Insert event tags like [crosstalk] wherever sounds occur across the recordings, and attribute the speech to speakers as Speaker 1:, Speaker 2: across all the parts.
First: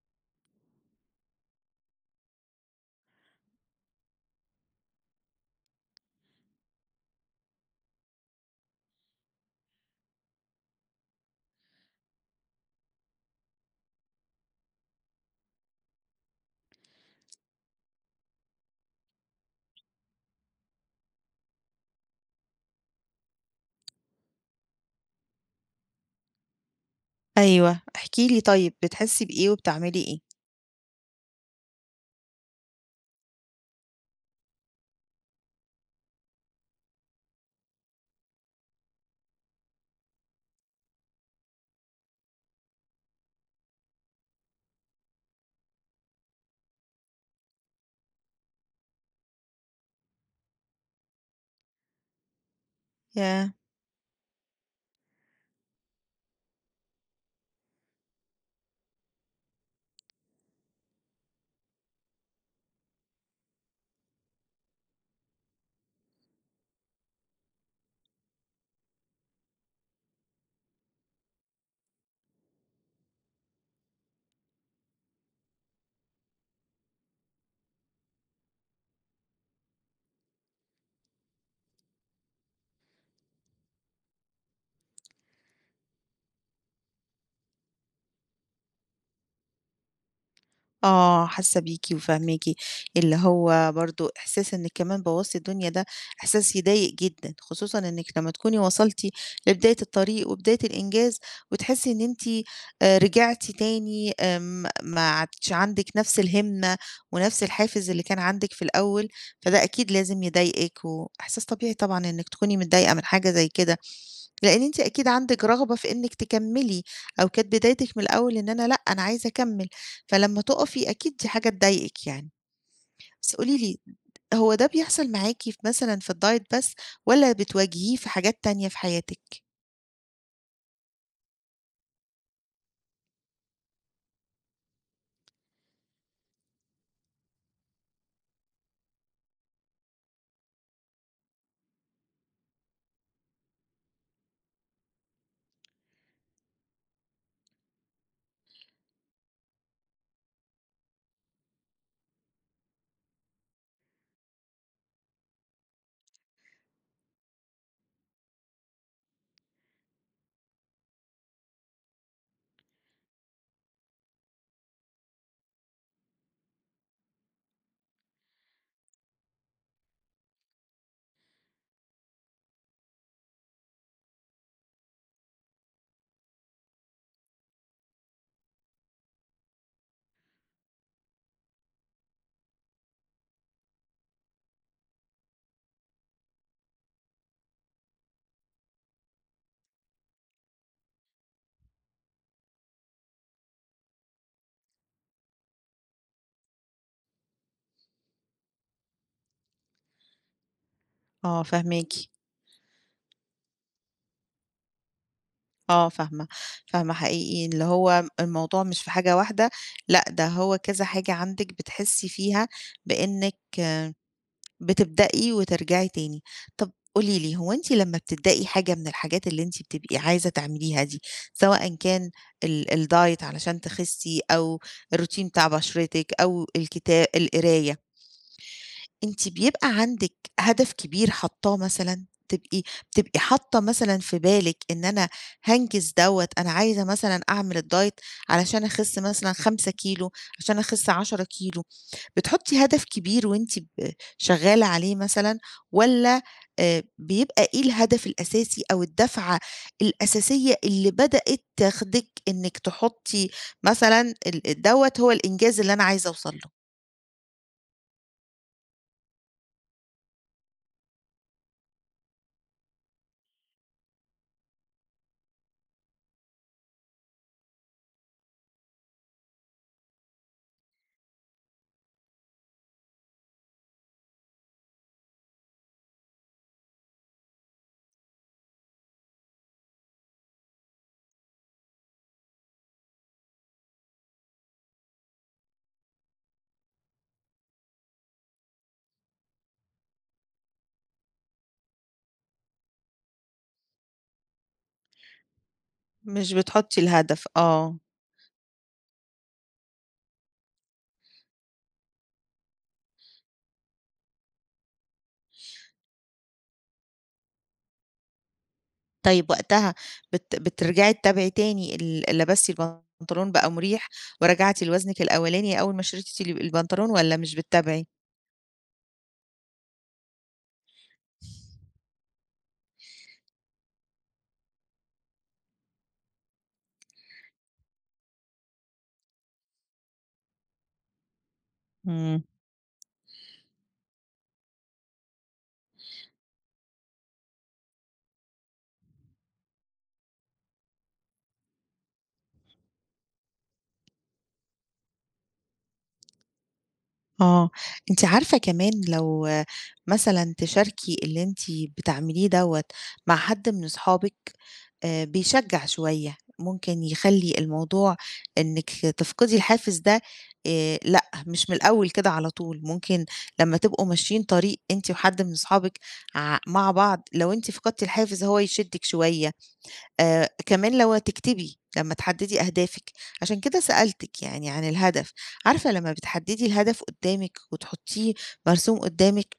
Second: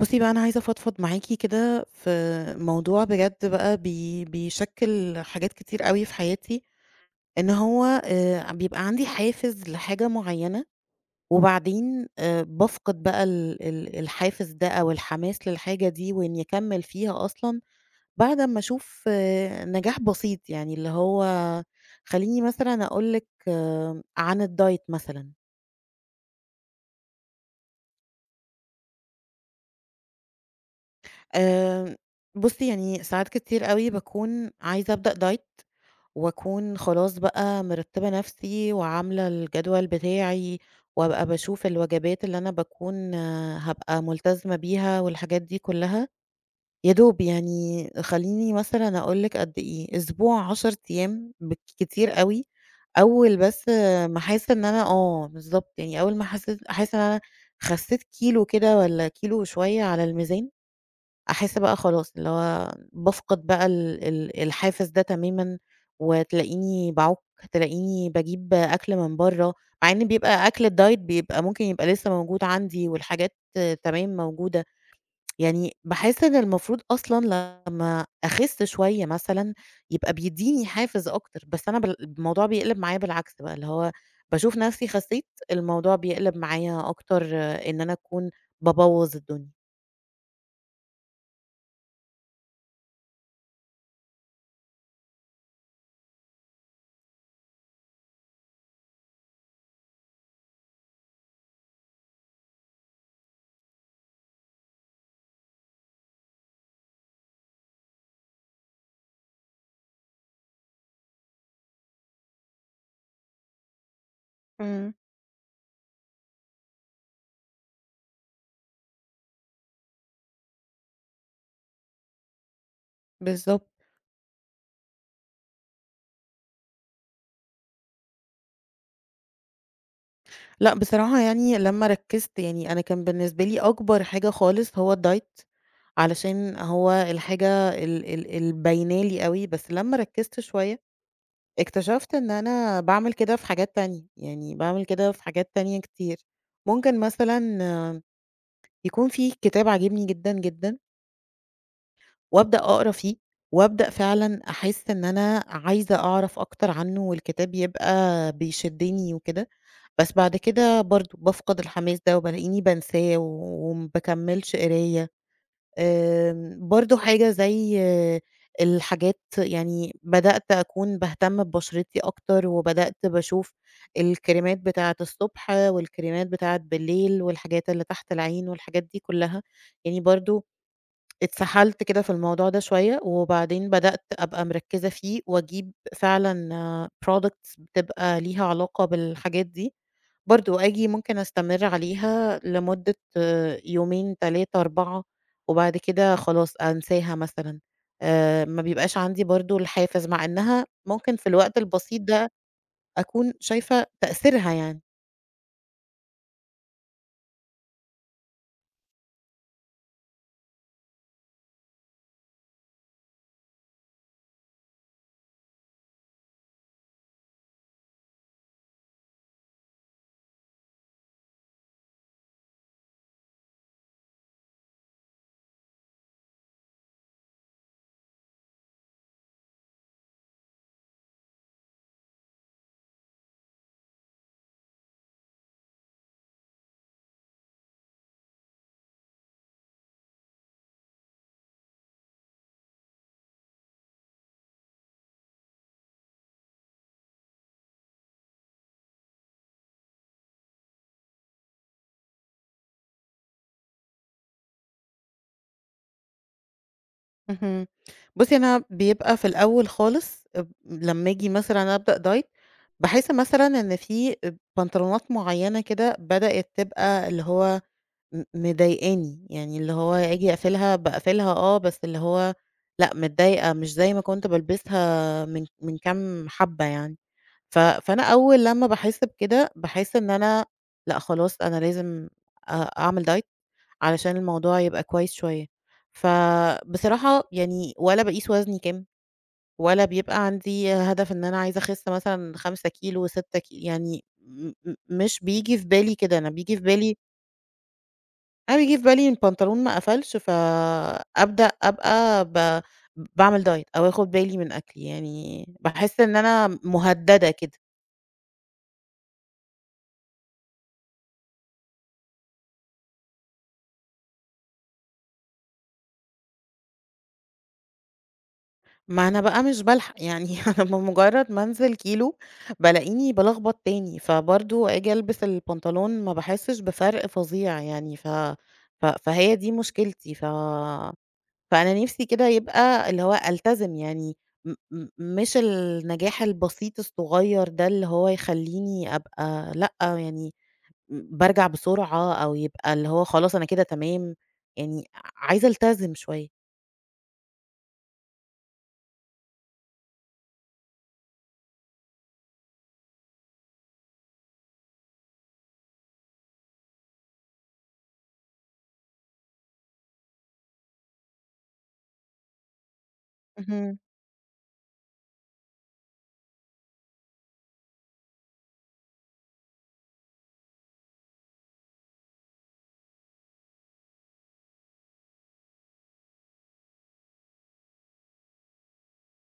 Speaker 1: بُصّي بقى أنا عايزة أفضفض معاكِ كده في موضوع بجد بقى بيشكِّل حاجات كتير أوي في حياتي، إن هو بيبقى عندي حافز لحاجة معيّنة، وبعدين بافقد بقى ال ال الحافز ده أو الحماس للحاجة دي وإني أكمّل فيها أصلًا بعد أمّا أشوف نجاح بسيط، يعني اللي هو خلّيني مثلًا أقول لِك عن الdiet مثلًا.
Speaker 2: أيوه، احكِ لي طيب بتحسّي بإيه وبتعملي إيه؟
Speaker 1: آآ بُصّي يعني ساعات كتير أوي باكون عايزة أبدأ diet وأكون خلاص بقى مرتبة نفسي وعاملة الجدول بتاعي، وأبقى باشوف الوجبات اللي أنا باكون هابقى ملتزمة بيها والحاجات دي كلها، يا دوب يعني خلّيني مثلًا أقول لِك قد إيه، أسبوع 10 أيام بالكتير أوي، أول
Speaker 2: ياه!
Speaker 1: بس ما أحس إن أنا بالضبط، يعني أول ما حسيت أحس إن أنا خسيت كيلو كده والّا كيلو وشوية على الميزان أحس بقى خلاص اللي هو بافقد بقى ال ال الحافز ده تمامًا، وتلاقيني باعُك، تلاقيني باجيب أكل من برّه، مع إن بيبقى أكل الدايت بيبقى ممكن يبقى لسه موجود عندي والحاجات تمام موجودة، يعني باحس إن المفروض أصلًا لمّا أخس شوية مثلًا يبقى بيدّيني حافز أكتر، بس أنا بال الموضوع بيقلب معايا بالعكس بقى، اللي هو باشوف نفسي خسيت، الموضوع بيقلب معايا أكتر إن أنا أكون بابوّظ الدنيا.
Speaker 2: آه، حاسّة بيكِ وفاهماكِ، اللي هو برضه إحساس إنِّك كمان بوّظتِ الدنيا ده إحساس يضايق جدًا، خصوصًا إنِّك لمّا تكوني وصلتِ لبداية الطريق وبداية الإنجاز وتحسّي إن أنتِ رجعتِ تاني، ما عادش عندِك نَفْس الهِمّة ونَفْس الحافز اللي كان عندِك في الأول، فده أكيد لازم يضايقِك وإحساس طبيعي طبعًا إنِّك تكوني متضايقة من حاجة زي كده. لإن أنتِ
Speaker 1: إمم،
Speaker 2: أكيد عندِك رغبة في إنِّك تكمّلي، أو كانت بدايتِك من الأول إن أنا لأ، أنا عايزة أكمّل، فلمّا تُقفي أكيد دي حاجة تضايقِك يعني. بس قولي
Speaker 1: بالضبط.
Speaker 2: لي، هو ده بيحصل معاكِ في مثلًا في الdiet بس، والّا بتواجهيه في حاجات تانية في حياتِك؟
Speaker 1: لأ، بصراحة يعني لمّا ركّزت يعني أنا كان بالنسبة لي أكبر حاجة خالص هو الdiet علشان هو الحاجة ال ال اللي باينة لي أوي، بس لمّا ركّزت شوية اكتشفت إن أنا باعمل كده في حاجات تانية، يعني باعمل كده في حاجات تانية كتير. ممكن مثلًا يكون في كتاب عاجبني جدًا، جدًا وأبدأ أقرا فيه، وأبدأ فعلًا أحس إن أنا عايزة أعرف أكتر عنه والكتاب يبقى بيشدني وكده، بس بعد كده برضه بافقد الحماس ده وبالاقيني بانساه وما باكمّلش قراية. برضه حاجة زي الحاجات يعني بدأت أكون باهتم ببشرتي أكتر وبدأت باشوف الكريمات بتاعة الصبح والكريمات بتاعة بالليل والحاجات اللي تحت العين والحاجات دي كلّها، يعني برضه اتسحلت كده في الموضوع ده شوية، وبعدين بدأت أبقى مركّزة فيه وأجيب فعلًا products بتبقى ليها علاقة بالحاجات دي، برضه آجي ممكن أستمر عليها لمدة يومين، 3، 4 وبعد كده خلاص أنساها مثلًا. ما بيبقاش عندي برضه الحافز، مع إنها ممكن في
Speaker 2: آه،
Speaker 1: الوقت البسيط
Speaker 2: فاهماكِ،
Speaker 1: ده أكون شايفة تأثيرها يعني.
Speaker 2: آه فاهمة، فاهمة حقيقي اللي هو الموضوع مش في حاجة واحدة، لأ ده هو كذا حاجة عندِك بتحسّي فيها بإنِّك بتبدئي وترجعي تاني. طب قولي لي، هو أنتِ لمّا بتبدئي حاجة من الحاجات اللي أنتِ بتبقي عايزة تعمليها دي، سواء كان ال الdiet علشان تخسّي أو الroutine بتاع بشرتِك أو القراية، أنتِ بيبقى عندِك هدف كبير حاطاه مثلًا؟ بتبقي حاطة مثلًا في بالِك إن أنا هانجز دوّة، أنا عايزة مثلًا أعمل الdiet علشان أخس مثلًا 5 كيلو، عشان أخس 10 كيلو. بتحطّي هدف كبير وأنتِ ب شغّالة عليه مثلًا والّا بيبقى إيه الهدف الأساسي أو الدفعة الأساسية اللي بدأت تاخدِك إنِّك تحطّي مثلًا دوّة هو الإنجاز اللي أنا عايزة أوصل له،
Speaker 1: اهم. بُصّي، أنا بيبقى في الأول خالص لمّا آجي مثلًا أبدأ diet باحس مثلًا إن في بنطلونات معيّنة كده بدأت تبقى اللي هو مضايقاني، يعني اللي هو آجي أقفلها باقفلها بس اللي هو لأ، متضايقة مش زي ما كنت بالبسها من كام حبّة يعني. فأنا أول لمّا باحس بكده باحس إن أنا لأ، خلاص أنا لازم أ أعمل diet علشان الموضوع يبقى كويس شوية. فبصراحة يعني ولا باقيس وزني كام، ولا بيبقى عندي هدف إن أنا عايزة أخس مثلًا 5 كيلو، 6 كي يعني م م مش بييجي في بالي كده،
Speaker 2: مش بتحطّي الهدف آه.
Speaker 1: أنا بييجي في بالي إن البنطلون ما قفلش، فأبدأ أبقى باعمل diet أو آخد بالي من أكلي، يعني باحس إن أنا مهددة كده.
Speaker 2: طيب وقتها بترجعي تتابعي تاني لبستِ البنطلون بقى مُريح ورجعتِ لوزنِك الأولاني أول ما شريتِ البنطلون والّا مش بتتابعي؟
Speaker 1: ما أنا بقى مش بالحق، يعني [laughs] أنا بمجرد ما أنزل كيلو بالاقيني بالخبط تاني، فبرضه آجي ألبس البنطلون ما باحسش بفرق فظيع يعني. ف ف فهي دي مشكلتي. فأنا نفسي
Speaker 2: إمم.
Speaker 1: كده يبقى اللي هو ألتزم يعني، م م مش النجاح البسيط الصغير ده اللي هو يخليني أبقى لأ، يعني بارجع بسرعة أو يبقى اللي هو خلاص أنا كده تمام، يعني عايزة ألتزم شوية.
Speaker 2: آه، أنتِ عارفة كمان لو آه، مثلًا تشاركي اللي أنتِ بتعمليه دوّة مع حد من أصحابِك، بيشجّع شوية، ممكن يخلّي الموضوع إنِّك تفقدي الحافز ده، لأ، مش من الأول كده على طول، ممكن لمّا
Speaker 1: اهم،
Speaker 2: تبقوا ماشيين طريق أنتِ وحد من أصحابِك مع بعض، لو أنتِ فقدتِ الحافز هو يشدِّك شوية. كمان لو هتكتبي، لمّا تحدّدي أهدافِك، عشان كده سألتِك يعني عن الهدف، عارفة لمّا بتحدّدي الهدف قدّامِك وتحطّيه مرسوم قدّامِك،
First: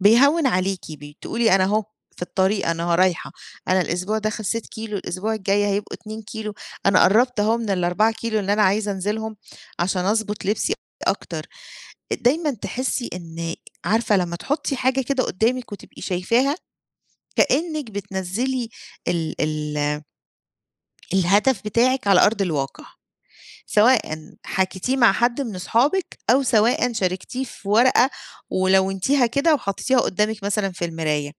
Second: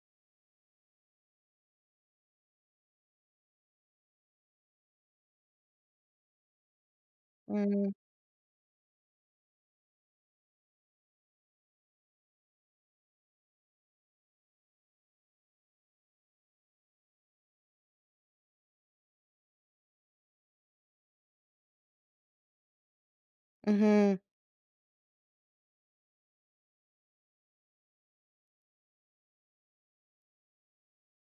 Speaker 2: بيهوّن عليكِ، بتقولي أنا أهو في الطريق، أنا رايحة، أنا الأسبوع ده خسّيت كيلو، الأسبوع الجاي هيبقوا 2 كيلو، أنا قرّبت أهو من
Speaker 1: إمم،
Speaker 2: ال4 كيلو اللي أنا عايزة أنزلهم عشان أضبط لبسي أكتر. دايمًا تحسّي إن عارفة لمّا تحطّي حاجة كده قدّامِك وتبقي شايفاها، كإنِّك بتنزّلي ال ال الهدف بتاعِك على أرض الواقع،
Speaker 1: اهم.
Speaker 2: سواءً حكيتيه مع حد من أصحابِك أو سواءً شاركتيه في ورقة ولوّنتيها كده وحطيتيها قدّامِك مثلًا في المراية،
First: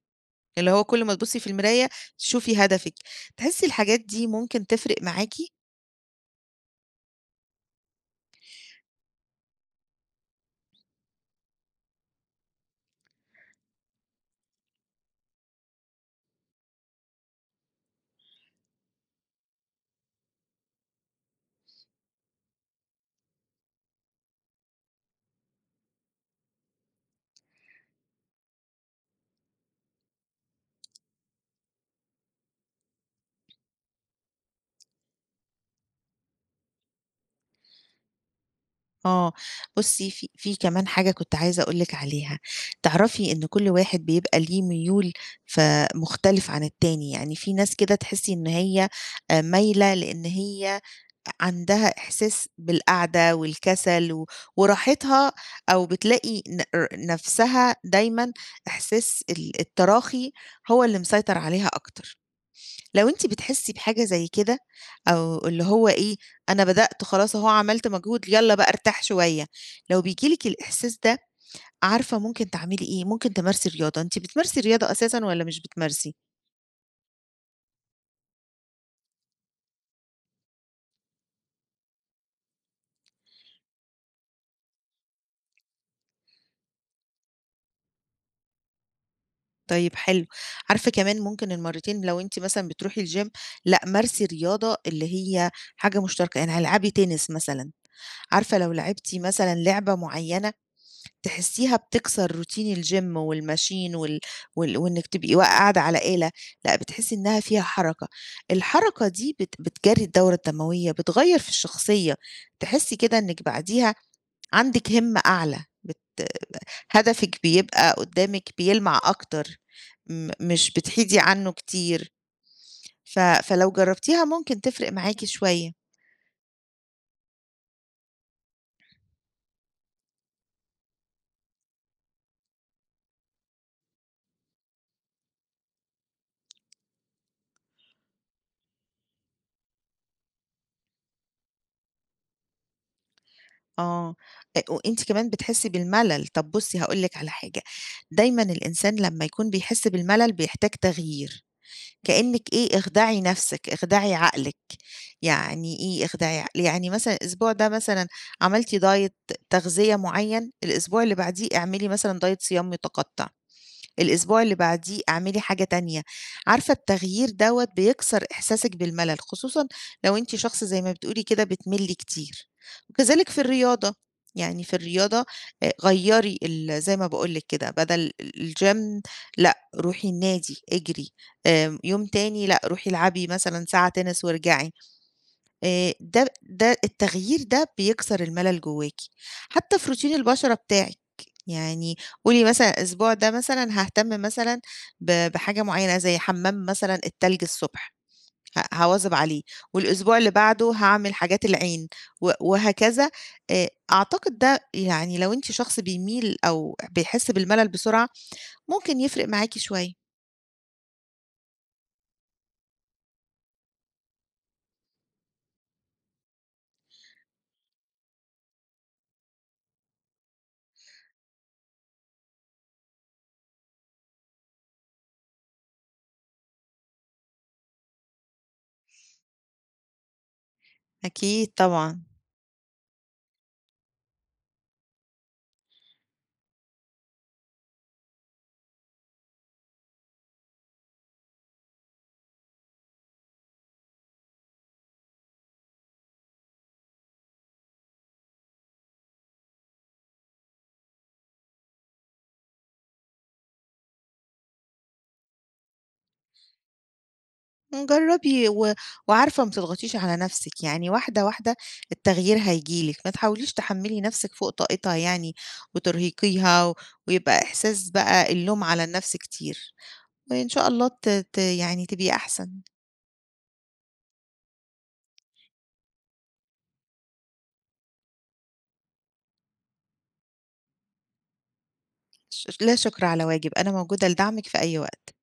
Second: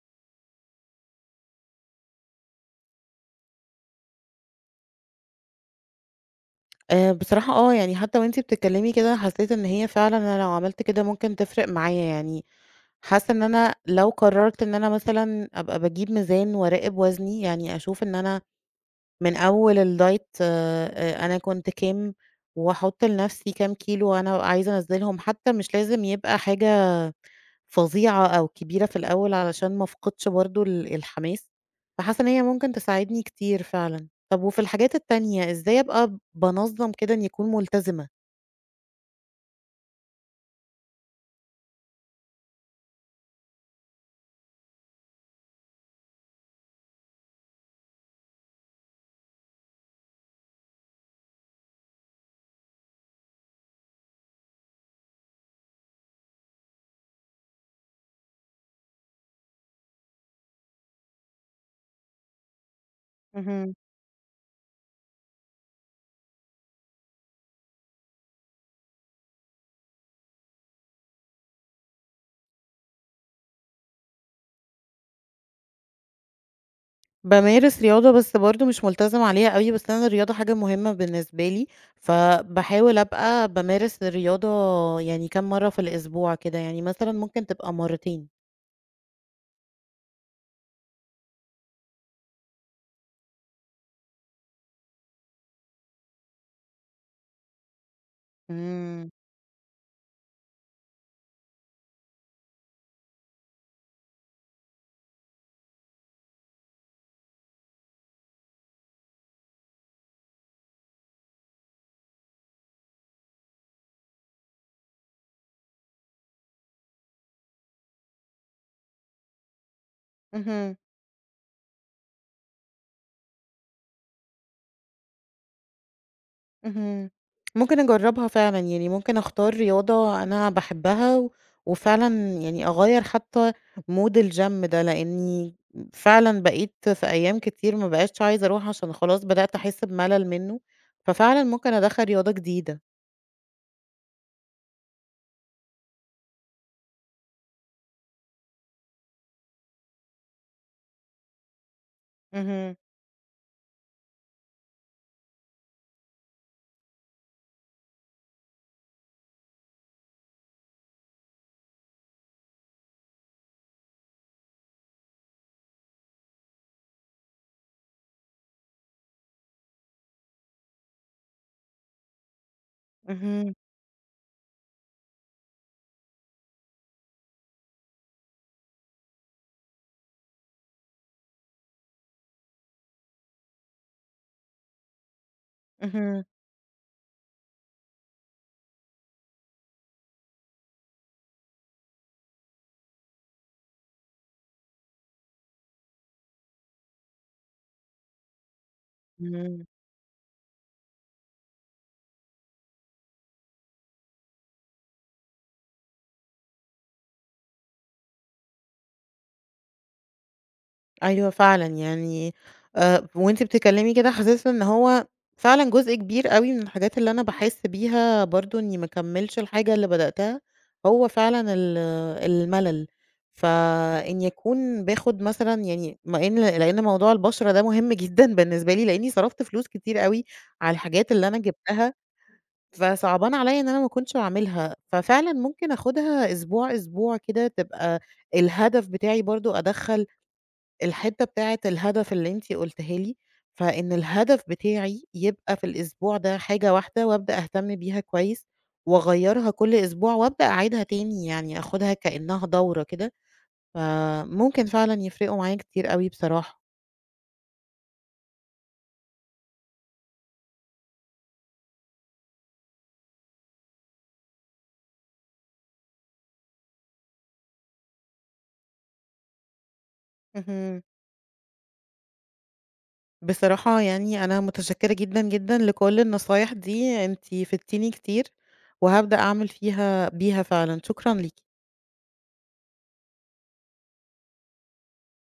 Speaker 2: اللي هو كل ما تبُصّي في المراية تشوفي هدفِك، تحسّي الحاجات دي ممكن تفرق معاكِ؟
Speaker 1: بصراحة يعني حتى وأنتِ بتتكلمي كده حسيت إن هي فعلًا أنا لو عملت كده ممكن تفرق معايا، يعني حاسة إن أنا لو قررت إن أنا مثلًا أبقى باجيب ميزان وأراقب وزني، يعني أشوف إن أنا من أول الdiet أنا كنت كام، وأحط لنفسي كام كيلو أنا عايزة أنزّلهم، حتى مش لازم يبقى حاجة فظيعة أو كبيرة في الأول علشان ما أفقدش برضه الحماس، فحاسة إن هي ممكن تساعدني كتير فعلًا. طب وفي الحاجات التانية إزاي أبقى بانظّم كده إني أكون ملتزمة؟
Speaker 2: آه، بُصّي في في كمان حاجة كنت عايزة أقول لِك عليها، تعرفي إن كل واحد بيبقى ليه ميول ف مختلف عن التاني، يعني في ناس كده تحسّي إن هي مايلة لإن هي عندها إحساس بالقعدة والكسل وراحتها، أو بتلاقي ن ر نَفْسها دايمًا إحساس التراخي هو اللي مسيطر عليها أكتر. لو أنتِ بتحسّي
Speaker 1: اهم.
Speaker 2: بحاجة زي كده أو اللي هو إيه، أنا بدأت خلاص أهو عملت مجهود يالّا بقى ارتاح شوية، لو بييجي لِك الإحساس ده، عارفة ممكن تعملي إيه، ممكن تمارسي رياضة، أنتِ بتمارسي رياضة أساسًا والّا مش بتمارسي؟
Speaker 1: بامارس رياضة بس برضه مش ملتزمة عليها أوي، بس أنا الرياضة حاجة مهمة بالنسبة لي، فباحاول أبقى بامارس الرياضة يعني كام مرّة في الأسبوع كده، يعني مثلًا ممكن تبقى مرّتين.
Speaker 2: طيب حلو. عارفة كمان ممكن المرّتين لو أنتِ مثلًا بتروحي الgym، لأ، مارسي رياضة اللي هي حاجة مشتركة، يعني العبي تنس مثلًا، عارفة لو
Speaker 1: إمم.
Speaker 2: لعبتِ مثلًا لعبة معيّنة تحسّيها بتكسر روتين الgym والماشين وال وال وإنِّك تبقي قاعدة على آلة، لأ بتحسّي إنها فيها حركة. الحركة دي بتجرّي الدورة الدموية، بتغيّر في الشخصية، تحسّي كده إنِّك بعديها عندِك همة أعلى، هدفِك بيبقى قدّامِك بيلمع أكتر، مش
Speaker 1: اهم،
Speaker 2: بتحيدي عنّه كتير، فلو جرّبتيها ممكن تفرق معاكِ شوية.
Speaker 1: اهم. ممكن أجرّبها فعلًا، يعني ممكن أختار رياضة أنا باحبها وفعلًا يعني أغيّر حتى mood الgym ده، لإني فعلًا بقيت في أيام كتير ما بقيتش عايزة أروح عشان خلاص بدأت أحس بملل منّه، ففعلًا ممكن أدخّل رياضة جديدة.
Speaker 2: آه، وأنتِ كمان بتحسّي بالملل، طَب بُصّي هاقول لِك على حاجة، دايمًا الإنسان لمّا يكون بيحس بالملل بيحتاج تغيير، كإنِّك
Speaker 1: اهم،
Speaker 2: إيه اخدعي نَفْسِك، اخدعي عقلِك، يعني إيه اخدعي عقلي؟ يعني مثلًا الأسبوع ده مثلًا عملتِ diet تغذية معيّن، الأسبوع اللي بعديه اعملي مثلًا diet صيام متقطّع. الأسبوع اللي بعديه اعملي حاجة تانية، عارفة التغيير دوّة بيكسر إحساسِك بالملل، خصوصًا لو أنتِ شخص زي ما بتقولي كده بتملّي كتير، وكذلك في
Speaker 1: اهم،
Speaker 2: الرياضة، يعني في الرياضة غيّري زي ما باقول لِك كده بدل الgym، لأ، روحي النادي، اجري، آمم، يوم تاني لأ، روحي العبي مثلًا ساعة تنس وارجعي. آآ
Speaker 1: اهم،
Speaker 2: ده ده التغيير ده بيكسر الملل جواكِ، حتى في روتين البشرة بتاعِك، يعني قولي مثلًا الأسبوع ده مثلًا هاهتم مثلًا بحاجة معيّنة زي حمام مثلًا التلج الصبح، هاواظب عليه،
Speaker 1: إمم،
Speaker 2: والأسبوع اللي بعده هاعمل حاجات العين وهكذا، أعتقد ده يعني لو أنتِ شخص بيميل أو بيحس بالملل بسرعة، ممكن يفرق معاكِ شوية.
Speaker 1: أيوه فعلًا يعني وأنتِ بتتكلمي كده حسيت إن هو فعلًا جزء كبير أوي من الحاجات اللي أنا باحس بيها برضه إني ما اكمّلش الحاجة اللي بدأتها، هو فعلًا الملل، فإني أكون باخد مثلًا يعني ما إن لإن موضوع البشرة ده مهم [laughs] جدًا بالنسبة لي، لإني صرفت فلوس كتير أوي على الحاجات اللي أنا
Speaker 2: أكيد
Speaker 1: جِبتها
Speaker 2: طبعًا.
Speaker 1: فصعبان عليّا إن أنا ما كنتش باعملها، ففعلًا ممكن آخُدها أسبوع، أسبوع كده تبقى الهدف بتاعي برضه أدخّل الحتّة بتاعة الهدف اللي أنتِ قُلتيها لي، فإن الهدف بتاعي يبقى في الأسبوع ده حاجة واحدة وأبدأ أهتم بيها كويس وأغيّرها كل أسبوع وأبدأ أعيدها تاني، يعني آخُدها كإنّها دورة كده، فممكن فعلًا يفرقوا معايا كتير أوي بصراحة.
Speaker 2: جرّبي و وعارفة ما تضغطيش على نَفْسِك، يعني واحدة، واحدة التغيير هييجي لِك، ما تحاوليش تحمّلي نَفْسِك فوق طاقتها يعني وترهقيها و ويبقى إحساس بقى اللوم على النَفْس كتير، وإن شاء
Speaker 1: اهم.
Speaker 2: الله ت ت يعني تبقي أحسن،
Speaker 1: بصراحة يعني أنا متشكرة جدًا، جدًا لكل النصايح دي، أنتِ فدتيني كتير، وهابدأ أعمل فيها بيها فعلًا، شكرًا ليكِ.
Speaker 2: لا شكر على واجب، أنا موجودة لدعمِك في أي وقت.